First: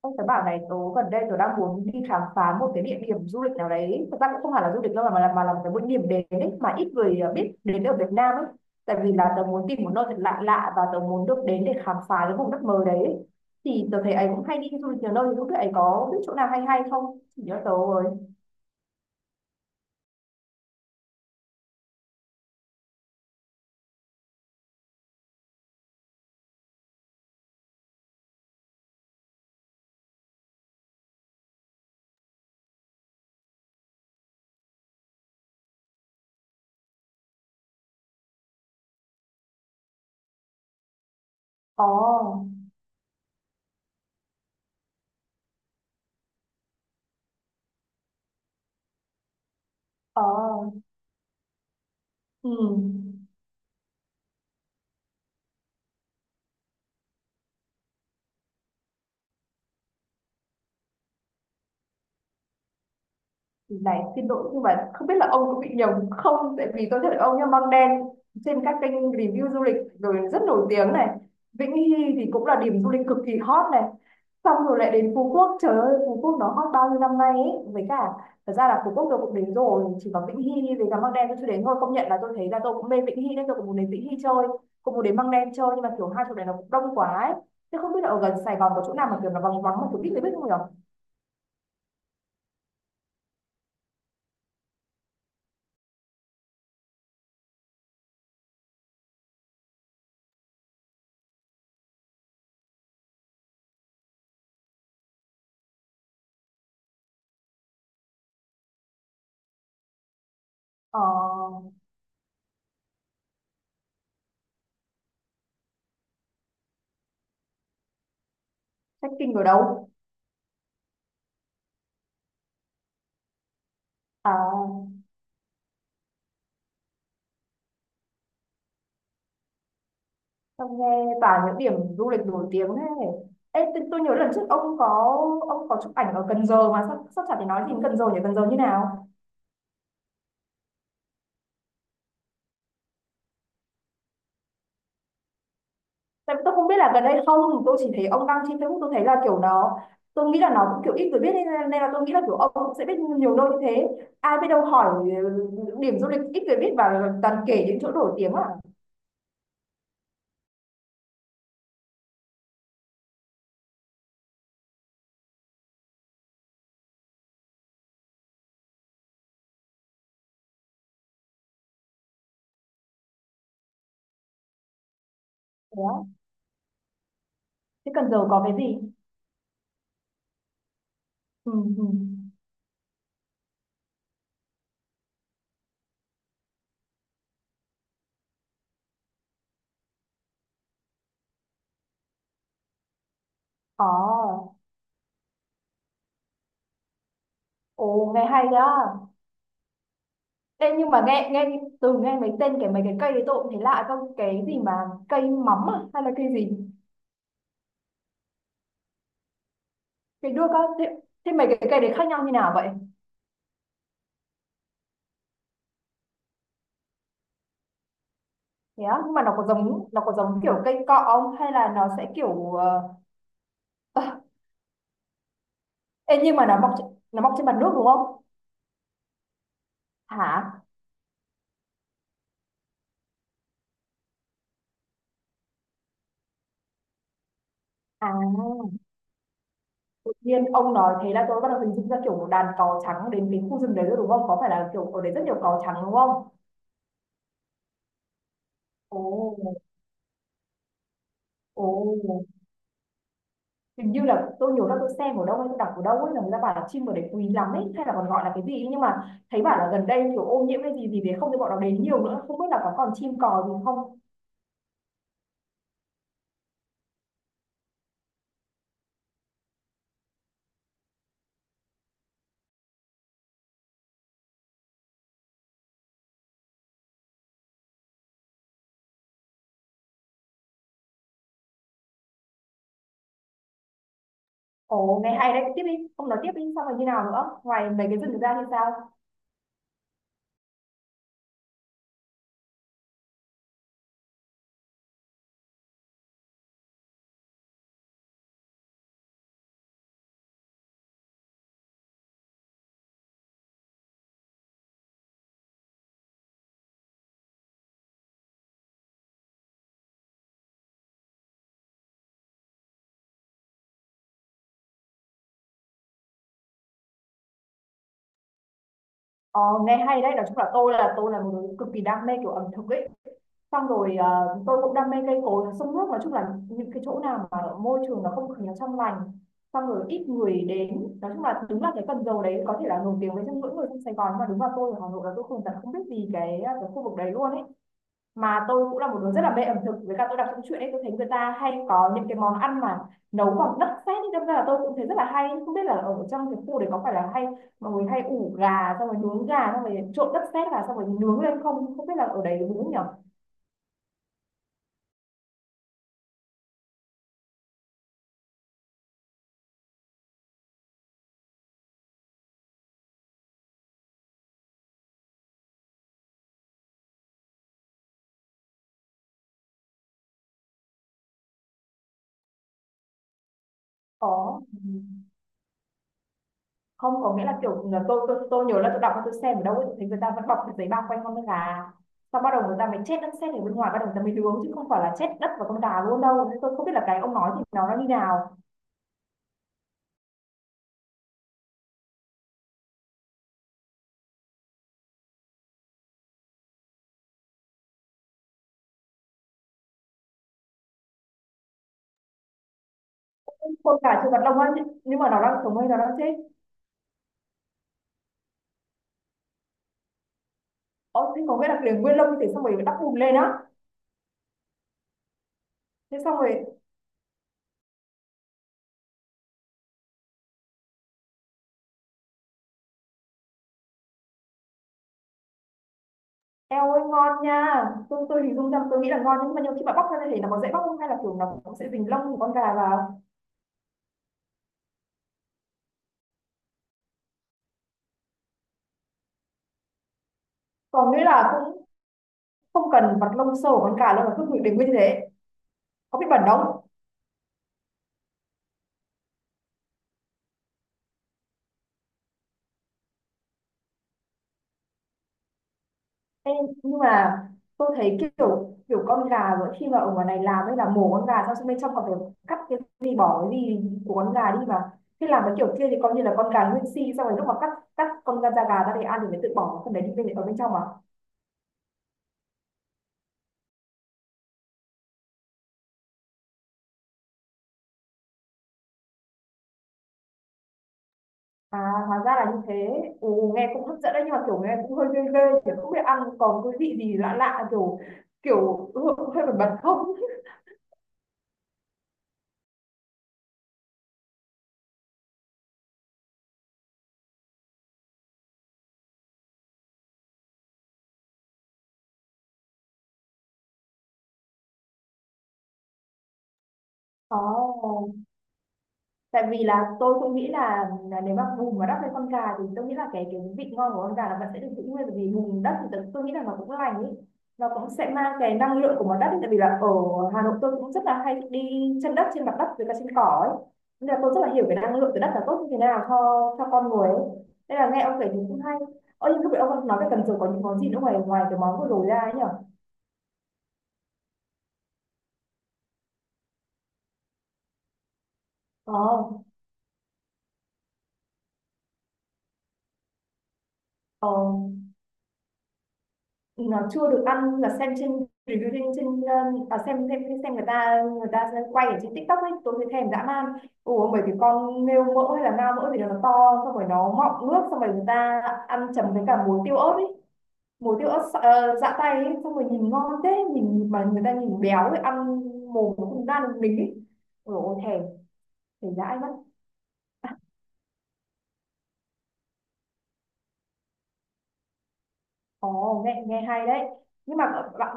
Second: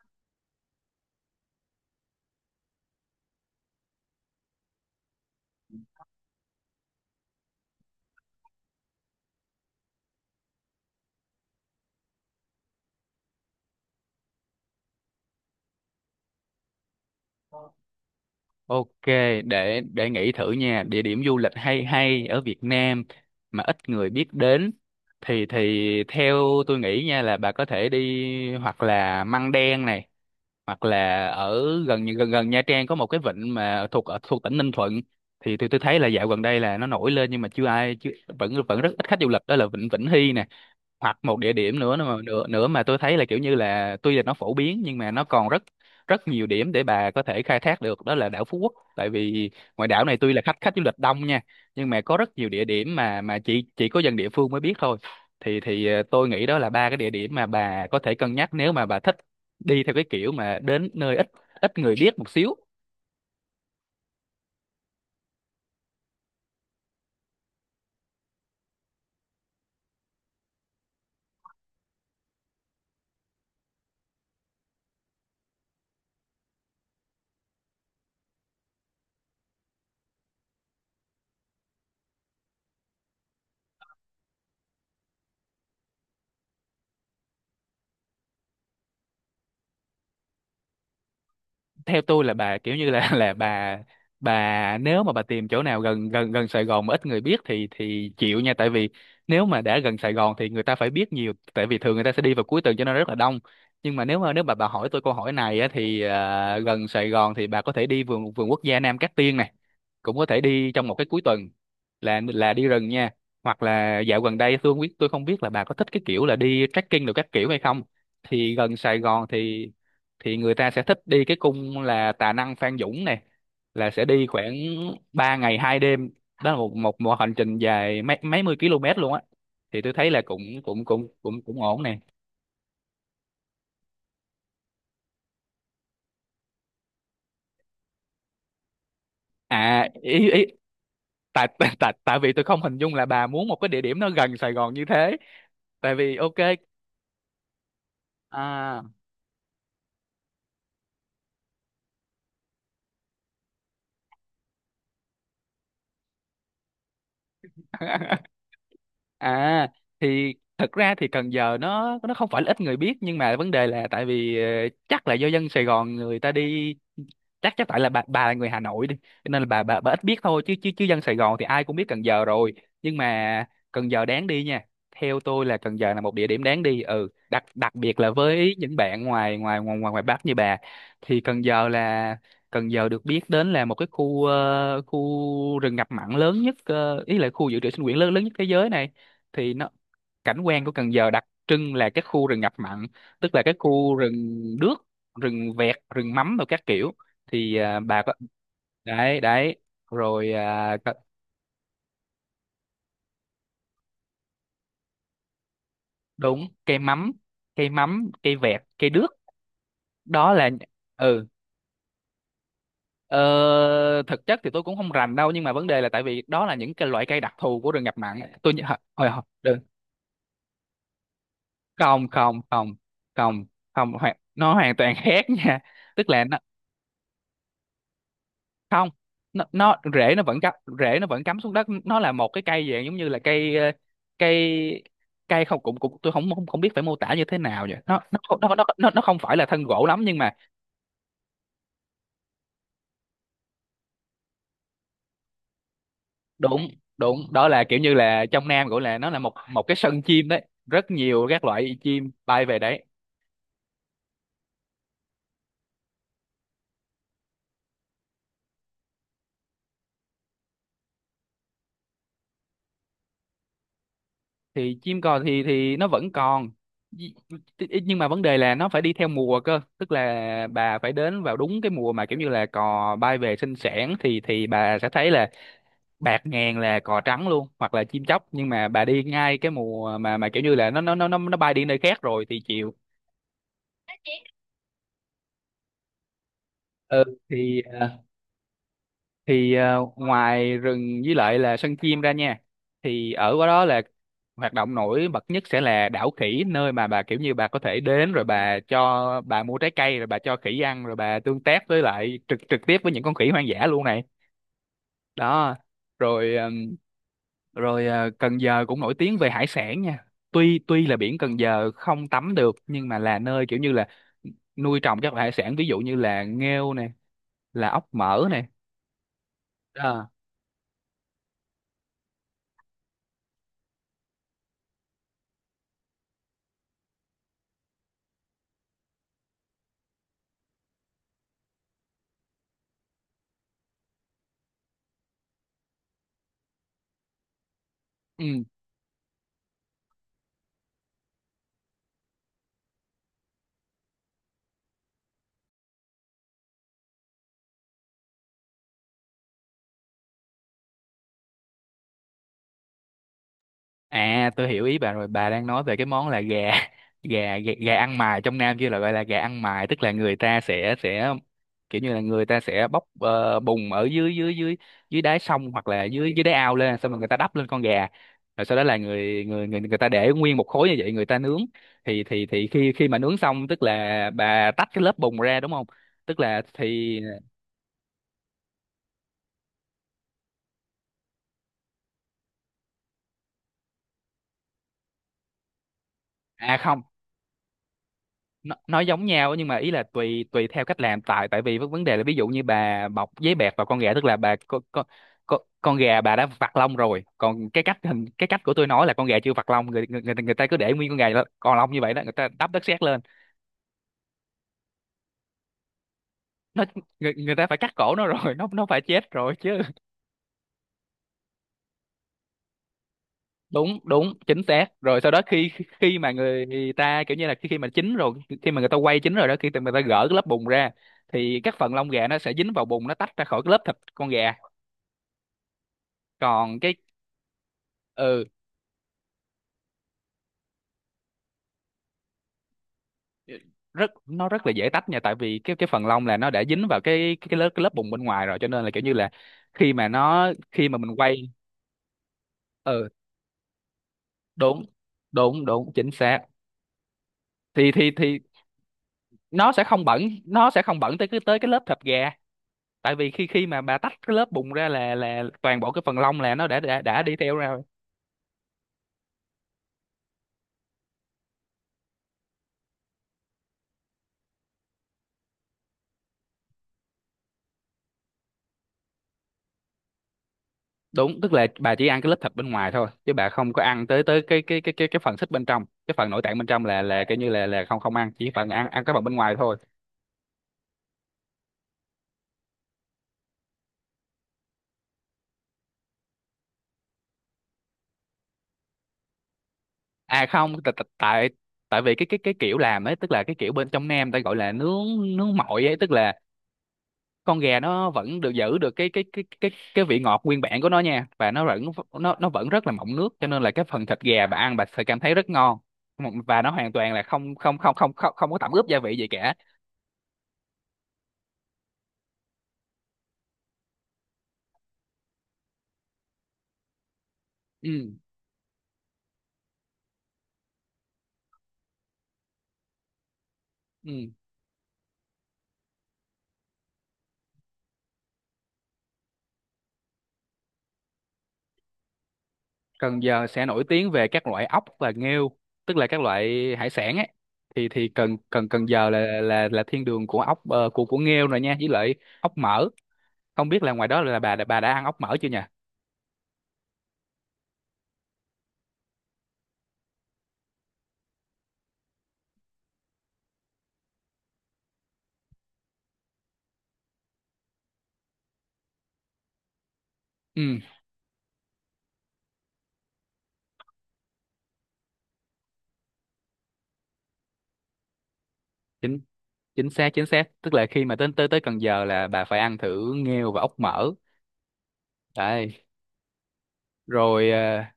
Ông tớ bảo này, tớ gần đây tớ đang muốn đi khám phá một cái địa điểm du lịch nào đấy. Thực ra cũng không hẳn là du lịch đâu mà là, một cái một điểm đến ấy, mà ít người biết đến ở Việt Nam ấy. Tại vì là tớ muốn tìm một nơi thật lạ lạ và tớ muốn được đến để khám phá cái vùng đất mới đấy. Thì tớ thấy ấy cũng hay đi du lịch nhiều nơi, thì lúc ấy có biết chỗ nào hay hay không? Chỉ cho tớ rồi. Ok, để nghĩ thử nha, địa điểm du lịch hay hay ở Việt Nam mà ít người biết đến thì theo tôi nghĩ nha, là bà có thể đi hoặc là Măng Đen này, hoặc là ở gần gần gần Nha Trang có một cái vịnh mà thuộc ở thuộc tỉnh Ninh Thuận. Thì tôi thấy là dạo gần đây là nó nổi lên, nhưng mà chưa ai chưa vẫn vẫn rất ít khách du lịch, đó là vịnh Vĩnh Hy nè. Hoặc một địa điểm Ồ. nữa mà nữa mà tôi thấy là kiểu như là tuy là nó phổ biến nhưng mà nó còn rất rất nhiều điểm để bà có thể khai thác được, đó là đảo Phú Quốc. Tại vì ngoài đảo này tuy là khách khách Ồ. du lịch đông nha, nhưng mà có rất nhiều Ừ. địa điểm mà chỉ có dân địa phương mới biết thôi. Thì tôi nghĩ đó là ba cái địa điểm mà bà có thể cân nhắc, nếu mà bà thích đi theo cái kiểu mà đến nơi ít ít người biết một xíu. Này, xin lỗi nhưng mà không biết là ông có bị nhầm không, tại vì tôi thấy ông nhá, Măng Đen trên các kênh review du lịch rồi, rất nổi tiếng này. Vĩnh Hy thì cũng là điểm du lịch cực kỳ hot này. Xong rồi lại đến Phú Quốc, trời ơi Phú Quốc nó hot bao nhiêu năm nay ấy. Với cả thật ra là Phú Quốc tôi cũng đến rồi, chỉ có Vĩnh Hy với cả Măng Đen tôi chưa đến thôi. Công nhận là tôi thấy là tôi cũng mê Vĩnh Hy nên tôi cũng muốn đến Vĩnh Hy chơi, cũng muốn đến Măng Đen chơi, nhưng mà kiểu hai chỗ này nó cũng đông quá ấy. Thế không biết là ở gần Sài Gòn có chỗ nào mà kiểu nó vắng vắng mà tôi biết, người biết không nhỉ? Theo tôi là bà kiểu như là là bà nếu mà bà tìm chỗ nào gần gần gần Sài Gòn mà ít người biết thì chịu nha, tại vì nếu mà đã gần Sài Gòn thì người ta phải biết nhiều, tại vì thường người ta sẽ đi vào cuối tuần cho nên rất là đông. Nhưng mà nếu mà bà hỏi tôi câu hỏi này á thì gần Sài Gòn thì bà có thể đi vườn vườn quốc gia Nam Cát Tiên này, cũng có thể đi trong một ờ, cái cuối tuần, là đi rừng nha. Hoặc là dạo gần đây tôi không biết, là bà có thích cái kiểu là đi trekking được các kiểu hay không. Thì gần Sài Gòn Trekking ở thì đâu? thì người ta sẽ thích đi cái cung là Tà Năng Phan Dũng này, là sẽ đi À, khoảng 3 ngày 2 đêm. Đó là một một một hành trình dài mấy mấy mươi km luôn á. Thì tôi thấy là cũng ông cũng cũng nghe cũng toàn những cũng điểm ổn nè. du lịch nổi tiếng thế. Ê, tôi nhớ lần trước ông có, ông có chụp ảnh ở Cần Giờ mà sắp sắp chả, thì nói gì đến Cần Giờ nhỉ? Cần Giờ như nào? À ý ý tại tại tại tại vì tôi không hình dung là bà muốn một cái địa điểm nó gần Sài Gòn như thế. Tại vì ok. Tại vì tôi không biết là gần đây không, tôi chỉ thấy ông đăng trên Facebook, à tôi thấy là kiểu nó, tôi nghĩ là nó cũng kiểu ít người biết nên, nên là tôi nghĩ là kiểu ông cũng sẽ biết nhiều nơi như thế. Ai biết đâu hỏi điểm du lịch ít người biết và toàn kể những chỗ nổi tiếng à? à thì thật ra thì Cần Giờ nó không phải là ít người biết, nhưng mà vấn đề là tại vì chắc là do dân Sài Gòn người ta đi. Chắc chắc tại là bà là người Hà Nội đi cho nên là bà ít biết thôi, chứ chứ chứ dân Sài Gòn thì ai cũng biết Cần Giờ rồi. Nhưng mà Cần Giờ đáng đi nha, theo tôi là Cần Thế Giờ là một á? địa điểm đáng đi, ừ, đặc đặc Thế biệt là Cần Giờ có cái với những gì? bạn ngoài ngoài ngoài ngoài ngoài Bắc như bà. Thì Cần Ừ. Giờ Ừ. là Cần Giờ được biết đến là một cái khu rừng ngập mặn lớn nhất, ý là khu dự trữ sinh quyển lớn lớn nhất thế giới này. Thì nó Cảnh quan của Cần Giờ đặc trưng là cái khu rừng ngập mặn, tức là cái Ồ. khu rừng đước, rừng vẹt, rừng mắm rồi các kiểu. Bà có Ồ, nghe hay đó. đấy đấy rồi Ê, à, nhưng có- mà nghe nghe từ, nghe mấy tên, mấy cái cây đấy tôi cũng thấy lạ, không cái gì mà cây mắm à? Hay là cây đúng, gì? cây mắm cây vẹt cây đước, Cây đó đua là. có thế, ừ thế mấy cái cây đấy khác nhau như nào vậy? ờ, Thực chất thì tôi cũng không rành đâu, nhưng mà vấn đề là tại vì đó là những cái loại cây đặc thù của rừng ngập mặn. Thế á, Hồi nhưng hồi mà nó có đừng giống, nó có giống kiểu cây cọ không hay là nó Không, sẽ không, kiểu không, không, không, nó hoàn toàn khác nha. Tức Ê, là nhưng mà nó mọc trên mặt nước đúng không? không, nó rễ nó vẫn cắm, Hả? Xuống đất. Nó là một cái cây dạng giống như là cây, cây cây không cũng cũng tôi không không, không biết phải mô tả như thế nào vậy. Nó À, không phải là thân gỗ lắm, tự nhưng mà nhiên ông nói thế là tôi bắt đầu hình dung ra kiểu một đàn cò trắng đến cái khu rừng đấy rồi đúng không? Có phải là kiểu ở đấy rất nhiều cò trắng đúng không? đụng đụng đó là kiểu như là trong Nam gọi là, Ồ. nó là một một cái sân chim đấy, rất nhiều các Ồ. loại chim bay về đấy. Hình như là tôi nhiều năm, tôi xem ở đâu hay tôi đọc ở đâu ấy, là người ta bảo là chim ở đấy quý lắm ấy, hay là còn gọi là cái gì ấy. Nhưng mà thấy bảo là gần đây kiểu ô nhiễm cái gì gì đấy, không thì bọn nó đến nhiều nữa, không biết là có còn chim cò gì không. Thì chim cò thì nó vẫn còn, Nhi- nhưng mà vấn đề là nó phải đi theo mùa cơ, tức là bà phải đến vào đúng cái mùa mà kiểu như là cò bay về sinh sản thì bà sẽ thấy là bạc ngàn là cò trắng luôn, hoặc là chim chóc. Nhưng mà bà đi ngay cái mùa mà kiểu như là nó bay đi nơi khác rồi thì chịu. Ồ, nghe hay đấy, tiếp đi, không nói tiếp đi, xong rồi như Ừ, nào nữa thì ngoài mấy ờ, cái rừng ra thì sao? thì ngoài rừng với lại là sân chim ra nha, thì ở qua đó là hoạt động nổi bật nhất sẽ là đảo khỉ, nơi mà bà kiểu như bà có thể đến rồi bà, cho bà mua trái cây rồi bà cho khỉ ăn, rồi bà tương tác với lại trực trực tiếp với những con khỉ hoang dã luôn này. Đó, rồi. Cần Giờ cũng nổi tiếng về hải sản nha. Tuy tuy là biển Cần Giờ không tắm được, nhưng mà là nơi kiểu như là nuôi trồng các loại hải sản, ví dụ như là nghêu nè, là ốc mỡ nè. Ồ, nghe hay à. đấy. Nói chung là tôi là, tôi là một người cực kỳ đam mê kiểu ẩm thực ấy. Xong rồi tôi cũng đam mê cây cối sông nước, nói chung là những cái chỗ nào mà môi trường nó, không khí nó trong lành, xong rồi ít người đến. Nói chung là đúng là cái Cần Giờ đấy có thể là nổi tiếng với, trong mỗi người trong Sài Gòn, nhưng mà đúng là tôi ở Hà Nội là tôi không, thật không biết gì cái cái khu vực đấy luôn ấy. Mà tôi cũng là một đứa rất là mê ẩm thực, với cả tôi đọc trong truyện ấy, tôi thấy người ta hay có những cái món ăn mà nấu bằng đất sét ấy, đâm ra là tôi cũng thấy rất là hay. Không biết là ở trong cái khu đấy có phải là hay mọi người hay ủ gà xong rồi nướng gà, xong rồi trộn đất sét vào xong rồi nướng lên không, không biết là ở đấy nướng nhỉ? À, tôi hiểu ý bà rồi. Bà đang nói về cái món là gà, Gà gà, gà ăn mài. Trong Nam kia là gọi là gà ăn mài. Tức là người ta sẽ kiểu như là người ta sẽ bóc bùn ở dưới dưới dưới dưới đáy sông, hoặc là dưới dưới đáy ao lên, xong rồi người ta đắp lên con gà, rồi sau đó là người người người người ta để nguyên một khối như vậy người ta nướng. Thì khi khi mà nướng xong tức là Có. bà tách cái lớp Ừm. bùn ra, đúng không? Tức là Không, thì, có nghĩa là kiểu là tôi tôi nhớ là tôi đọc, tôi xem ở đâu ấy, tôi thấy người ta vẫn bọc cái giấy bao quanh con gà, xong bắt đầu người ta mới chết đất sét ở bên ngoài, bắt đầu người ta mới nướng, chứ không phải là chết đất và con gà luôn đâu, nên à tôi không biết không, là cái ông nói thì nó như nào. nó, nó giống nhau, nhưng mà ý là tùy tùy theo cách làm. Tại tại vì vấn vấn đề là, ví dụ như bà bọc giấy bẹt vào con gà, tức là bà, con gà bà đã vặt lông rồi. Còn cái cách, hình cái cách của tôi nói là con gà chưa vặt lông, người ta cứ để nguyên con gà đó, còn lông như vậy đó, người ta đắp đất sét lên Con gà chưa bật lông á, nhưng mà nó đang sống hay nó đang chết? nó. Người ta phải cắt cổ nó rồi nó phải chết rồi chứ. Ồ, thế có nghĩa là liền nguyên lông thì xong rồi đắp bùn lên á? Đúng, đúng chính xác. Rồi sau đó khi, khi Thế mà xong rồi người ta kiểu như là, khi khi mà chín rồi, khi mà người ta quay chín rồi đó, khi mà người ta gỡ cái lớp bùn ra thì các phần lông gà nó sẽ dính vào bùn, nó tách ra khỏi cái lớp thịt con gà. Còn eo cái, ơi ngon nha. Tôi ừ, hình dung ra, tôi nghĩ là ngon, nhưng mà nhiều khi mà bóc ra thì nó có dễ bóc không, hay là kiểu nó cũng sẽ dính lông của con gà vào? rất, nó rất là dễ tách nha, tại vì cái phần lông là nó đã dính vào cái lớp bùn bên ngoài rồi, cho nên là kiểu như là, khi mà Còn mình nghĩa quay. là cũng không Ừ, cần vặt lông sâu của con gà đâu mà cứ để đúng nguyên như thế? đúng đúng chính Có bị xác. bẩn không? Thì nó sẽ không bẩn, nó sẽ không bẩn tới cái, tới cái lớp thịt gà, tại vì khi khi mà bà tách cái lớp bùn ra là toàn bộ cái phần lông Ê, là nó đã nhưng đã đã đi mà theo ra rồi. tôi thấy kiểu kiểu con gà, rồi khi mà ở ngoài này làm ấy, là mổ con gà xong, xong bên trong còn phải cắt cái gì, bỏ cái gì của con gà đi mà. Thế làm cái kiểu kia thì coi như là con gà nguyên si, xong rồi lúc mà cắt, cắt con da, da gà ra để ăn thì mới tự bỏ phần đấy đi bên, ở bên trong à? Đúng, tức là bà chỉ ăn cái lớp thịt bên ngoài thôi, chứ bà không có ăn tới tới cái phần xích bên trong, cái phần nội tạng bên trong là kiểu như là không không ăn, chỉ phần ăn ăn cái phần bên ngoài thôi. À, hóa ra là như thế. Ồ, nghe cũng hấp dẫn đấy, nhưng mà kiểu nghe cũng hơi ghê ghê, chứ không biết ăn còn cái vị gì lạ lạ, kiểu kiểu hơi, hơi bẩn bẩn không. À không, tại tại tại tại vì cái kiểu làm ấy, tức là cái kiểu bên trong Nam ta gọi là nướng, nướng mọi ấy, tức là con gà nó vẫn được giữ được cái vị ngọt nguyên bản của nó nha, và nó vẫn rất là mọng nước, cho nên là cái phần thịt gà bà ăn bà sẽ cảm thấy rất ngon, và nó hoàn toàn là Ồ, không không không không không không có tẩm ướp gia vị gì tại cả. vì là tôi cũng nghĩ là nếu mà bùn mà đắp lên con gà thì tôi nghĩ là cái vị ngon của con gà là vẫn sẽ được giữ nguyên, bởi vì bùn đất thì tôi nghĩ là nó cũng lành ý, nó cũng Ừ, sẽ mang cái năng lượng của món đất ý. Tại vì là ở Hà Nội tôi cũng rất là hay đi chân đất trên mặt đất với cả trên cỏ ấy, nên ừ. là tôi rất là hiểu cái năng lượng từ đất là tốt như thế nào cho con người ấy, nên là nghe ông kể thì cũng hay. Ơ, nhưng lúc nãy ông nói về Cần Giờ có những món gì nữa, ngoài ngoài cái món vừa rồi ra ấy nhở? Cần Giờ sẽ nổi tiếng về các loại ốc và nghêu, tức là các loại hải sản ấy. Thì Cần Cần Cần Ờ. Giờ là thiên đường của ốc, ờ, của nghêu rồi nha, với lại ốc mỡ. Không biết là ngoài đó Ờ, là bà đã ăn ốc mỡ chưa nhỉ? nó chưa được ăn, là xem trên review, trên trên à, xem người ta quay ở trên TikTok ấy, tôi thấy thèm dã man. Ủa, bởi vì con nghêu mỡ hay là ngao mỡ thì nó to, xong rồi nó mọng nước, xong rồi người ta ăn chấm với cả muối tiêu ớt ấy, Ừ, muối tiêu ớt dã tay ấy, xong rồi nhìn ngon thế, nhìn mà người ta nhìn béo ấy, ăn mồm nó không ra được mình ấy. Ủa thèm, thèm dã chính mất. chính xác chính xác tức là khi mà tới tới tới Cần Giờ là bà phải ăn thử nghêu và ốc mỡ, đấy. Ồ, nghe nghe hay đấy, nhưng mà rồi bạn ờ, bạn-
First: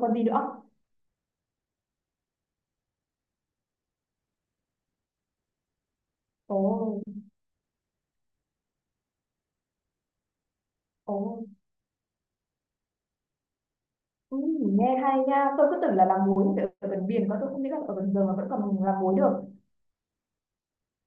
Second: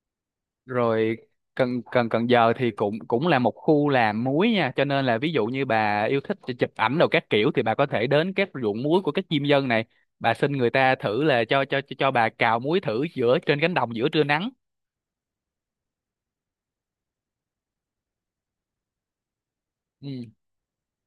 còn gì nữa? Rồi, Cần Cần Cần Giờ thì cũng cũng là một khu làm muối nha, cho nên là ví dụ như bà yêu thích Ồ. chụp ảnh đồ các kiểu thì bà có thể đến các ruộng muối của các diêm dân này. Bà xin người ta Ồ. thử là cho bà cào muối thử giữa trên cánh đồng giữa trưa Ừ, nắng. nghe hay nha, tôi cứ tưởng là làm muối ở, ở gần biển, còn tôi không nghĩ là ở gần giờ mà vẫn còn làm muối được. Ừ.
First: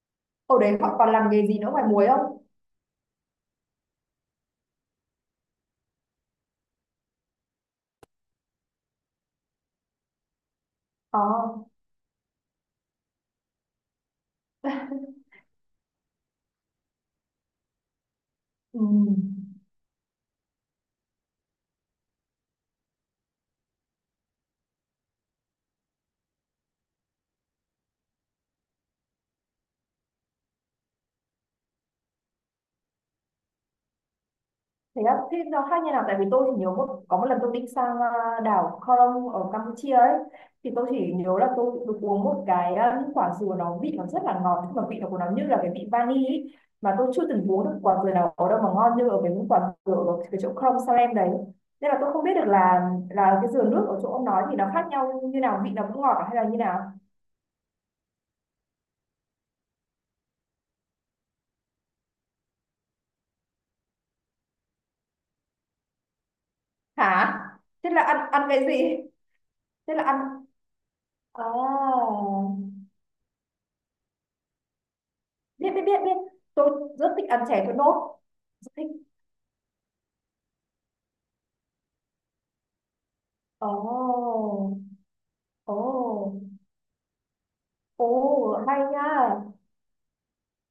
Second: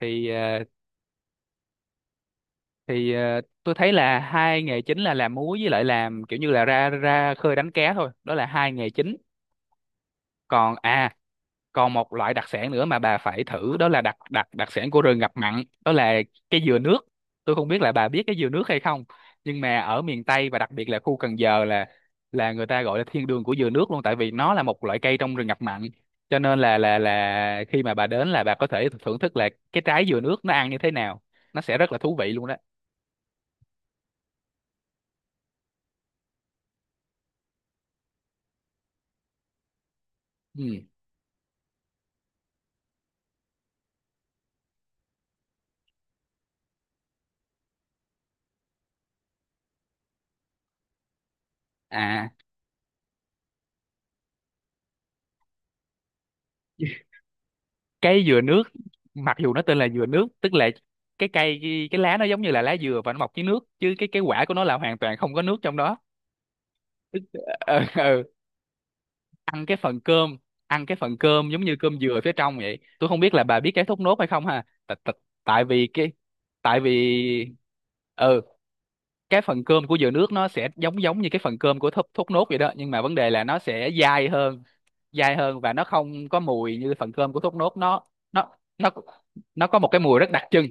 thì Hồi ờ, đấy họ còn làm nghề gì nữa ngoài muối không? thì tôi thấy là hai nghề chính là làm múa với lại làm kiểu như là ra ra khơi đánh cá thôi, đó là hai nghề chính. Còn à, Ờ. còn một loại đặc sản nữa mà bà phải thử, đó là đặc đặc đặc sản của rừng ngập mặn, đó là cái dừa nước. Tôi không biết là bà biết cái dừa nước hay ừ. không, nhưng mà ở miền Tây và đặc biệt là khu Cần Giờ là người ta gọi là thiên đường của dừa nước luôn, tại vì nó là một loại cây trong rừng ngập mặn, cho nên là khi mà bà đến là bà có thể thưởng thức là cái trái dừa nước nó ăn như thế nào. Nó sẽ rất là thú vị luôn đó. Thế á, thế nó khác như nào? Tại vì tôi chỉ nhớ một, có một lần tôi đi sang à, đảo Koh Rong ở Campuchia ấy, Ừ. thì tôi chỉ nhớ là tôi được uống một cái à, những quả dừa nó vị nó rất là ngọt, nhưng mà vị nó của nó như là cái vị vani ấy. Mà tôi chưa từng uống được quả dừa nào ở đâu mà ngon như ở cái những quả dừa ở cái chỗ Koh Rong Salem đấy, nên là tôi không À, biết được là cái dừa nước ở chỗ ông nói thì nó khác nhau như nào, vị nó cũng ngọt à hay là như nào? cái dừa nước, mặc dù nó tên là dừa nước, tức là cái cây cái lá nó giống như là lá dừa và nó mọc dưới nước, chứ cái quả của nó là hoàn toàn không có nước trong đó. Tức- Hả? ờ, Thế là ờ, ăn, ăn cái gì? ăn cái Thế phần là ăn. cơm. Ăn cái phần À, cơm giống như cơm dừa phía trong vậy. Tôi không biết là bà biết cái thốt nốt hay không ha. Tại biết biết vì biết cái, biết. Tôi tại rất thích ăn vì chè thốt nốt, ừ rất thích. cái phần cơm của dừa nước nó sẽ giống giống như cái phần cơm của thốt nốt vậy đó, nhưng mà vấn đề là nó Ồ. sẽ dai hơn. Dai hơn và nó không có Ồ. mùi như phần cơm của thốt nốt. Nó Ồ, nó hay nó nha. nó có một cái mùi rất đặc trưng.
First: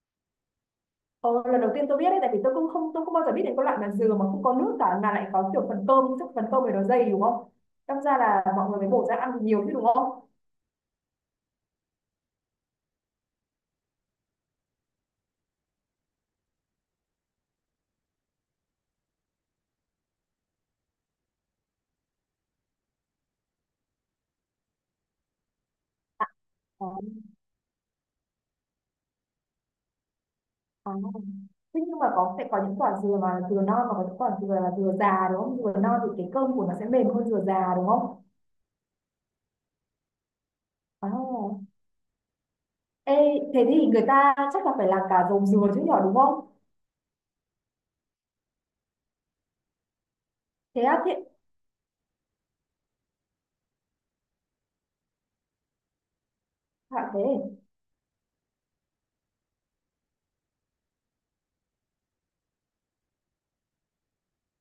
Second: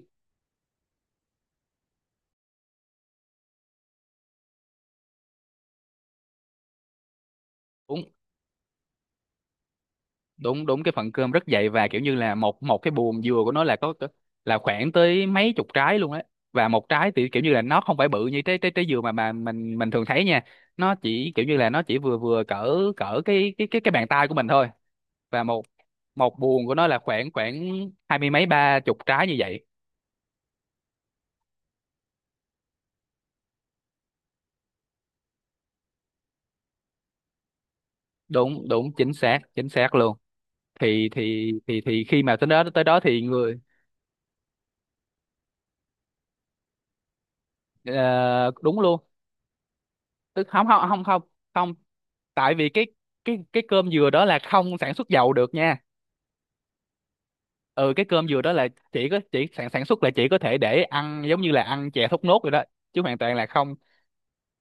Ồ, lần đầu tiên tôi biết đấy, tại vì tôi cũng không, tôi không bao giờ biết đến cái loại mà dừa mà không có nước cả, mà lại có kiểu phần cơm, chắc phần cơm này nó dày đúng không? Đâm đúng ra là mọi người mới bổ ra ăn nhiều chứ đúng không? đúng đúng, cái phần cơm rất dày và kiểu như là một một cái buồm dừa của nó là là khoảng tới mấy chục trái luôn á. Và một trái thì kiểu như là nó không phải bự như trái trái trái dừa mà mình thường thấy nha. Nó chỉ kiểu như là nó chỉ vừa vừa cỡ cỡ cái bàn tay của mình thôi. Và một À. một buồng của nó À. là khoảng khoảng hai mươi mấy ba chục trái như vậy. À. Thế nhưng mà có, sẽ có những quả dừa mà dừa non và có những quả dừa là dừa già đúng không? Dừa non thì cái cơm của nó sẽ mềm hơn dừa già đúng không? Đúng đúng chính xác, chính xác luôn. À. Thì khi mà tới đó, tới đó Ê, thì người thế thì người ta chắc là phải làm cả dầu dừa chứ nhỏ đúng không? ờ, đúng luôn. Tức không Thế không á, không thế không không, tại vì cái cái cơm dừa đó là không sản xuất dầu được nha. à, thế. Ừ, cái cơm dừa đó là chỉ có, chỉ sản sản xuất là chỉ có thể để ăn, giống như là ăn chè thốt nốt rồi đó, chứ hoàn toàn là không.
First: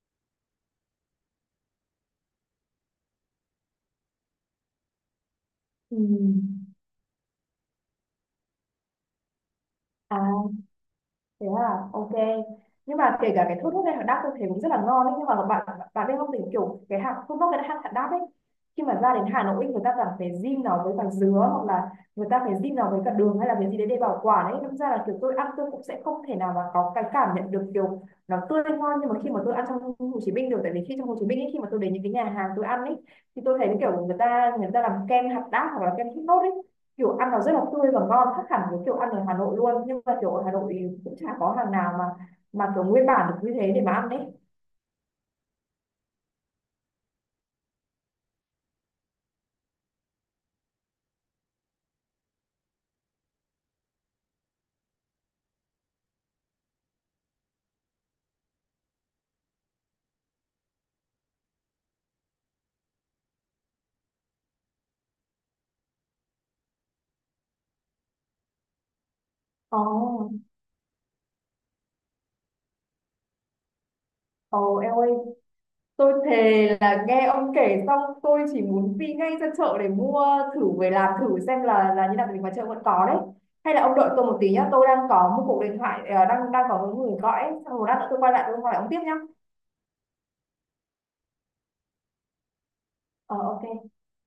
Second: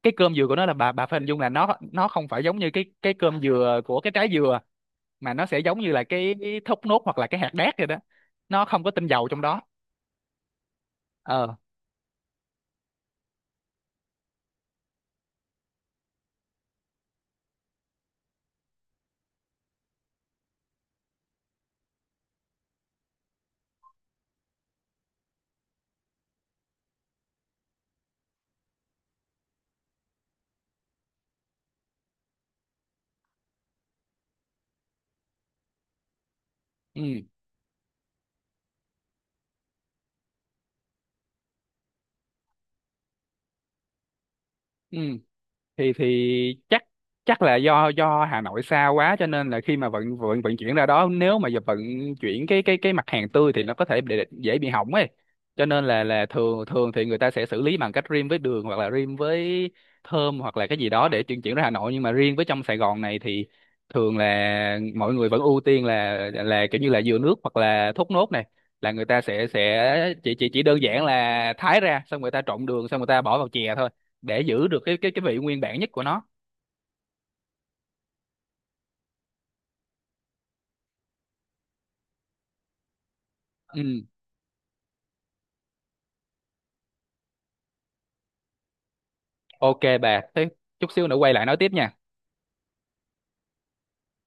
Cái cơm dừa của nó là bà phải hình dung là nó không phải giống như cái cơm dừa của cái trái dừa, mà nó sẽ giống như Ừ. là cái thốt nốt hoặc là cái hạt đác rồi đó. Nó không có tinh dầu trong đó. À, thế Ờ, à, ok. Nhưng mà kể cả cái thốt nốt hay hạt đác tôi thấy cũng rất là ngon ấy, nhưng mà bạn bạn biết không, thì kiểu cái hạt thốt nốt với hạt hạt đác ấy, khi mà ra đến Hà Nội người ta cảm phải zin nó với cả dứa, hoặc là người ta phải zin nó với cả đường, hay là cái gì đấy để bảo quản ấy, đâm ra là kiểu tôi ăn tôi cũng sẽ không thể nào mà có cái cảm nhận được kiểu nó tươi ngon, nhưng mà khi mà tôi ăn trong Hồ Chí Minh được. Tại vì khi trong Hồ Chí Minh ấy, khi mà tôi đến những cái nhà hàng tôi ăn ấy, thì tôi thấy kiểu người ta làm kem hạt đác hoặc là kem thốt nốt ấy, kiểu ừ, ăn nó rất là tươi và ngon, khác hẳn với kiểu ăn ở Hà Nội luôn. Nhưng mà kiểu ở Hà Nội thì cũng chả có hàng nào mà kiểu nguyên bản được như thế để mà ăn đấy. ừ, thì chắc, chắc là do do Hà Nội xa quá, cho nên là khi mà vận vận vận chuyển ra đó, nếu mà giờ vận chuyển cái mặt hàng tươi thì nó có thể bị, dễ bị hỏng ấy, cho nên là thường thường thì người ta sẽ xử lý bằng cách rim với đường hoặc là rim với thơm hoặc là cái gì đó để chuyển chuyển ra Hà Nội. Nhưng mà riêng với trong Sài Gòn này thì thường là mọi người vẫn ưu tiên là kiểu như là dừa nước hoặc là thốt nốt này, là người ta sẽ Ồ. chỉ đơn giản là thái ra, xong người ta trộn đường, xong người ta bỏ vào chè thôi, để giữ Ồ, được em cái cái ơi, cái vị nguyên bản nhất của tôi nó. thề là nghe ông kể xong tôi chỉ muốn đi ngay ra chợ để mua thử về làm thử xem là như nào, mình ngoài chợ vẫn có đấy. Hay là Ừ, ông đợi tôi một tí nhá, tôi đang có một cuộc điện thoại, đang, có một người gọi ấy, xong rồi lát nữa tôi quay lại tôi hỏi ông tiếp nhá. ok bà, thế chút xíu nữa quay lại nói tiếp nha. Ờ, ok.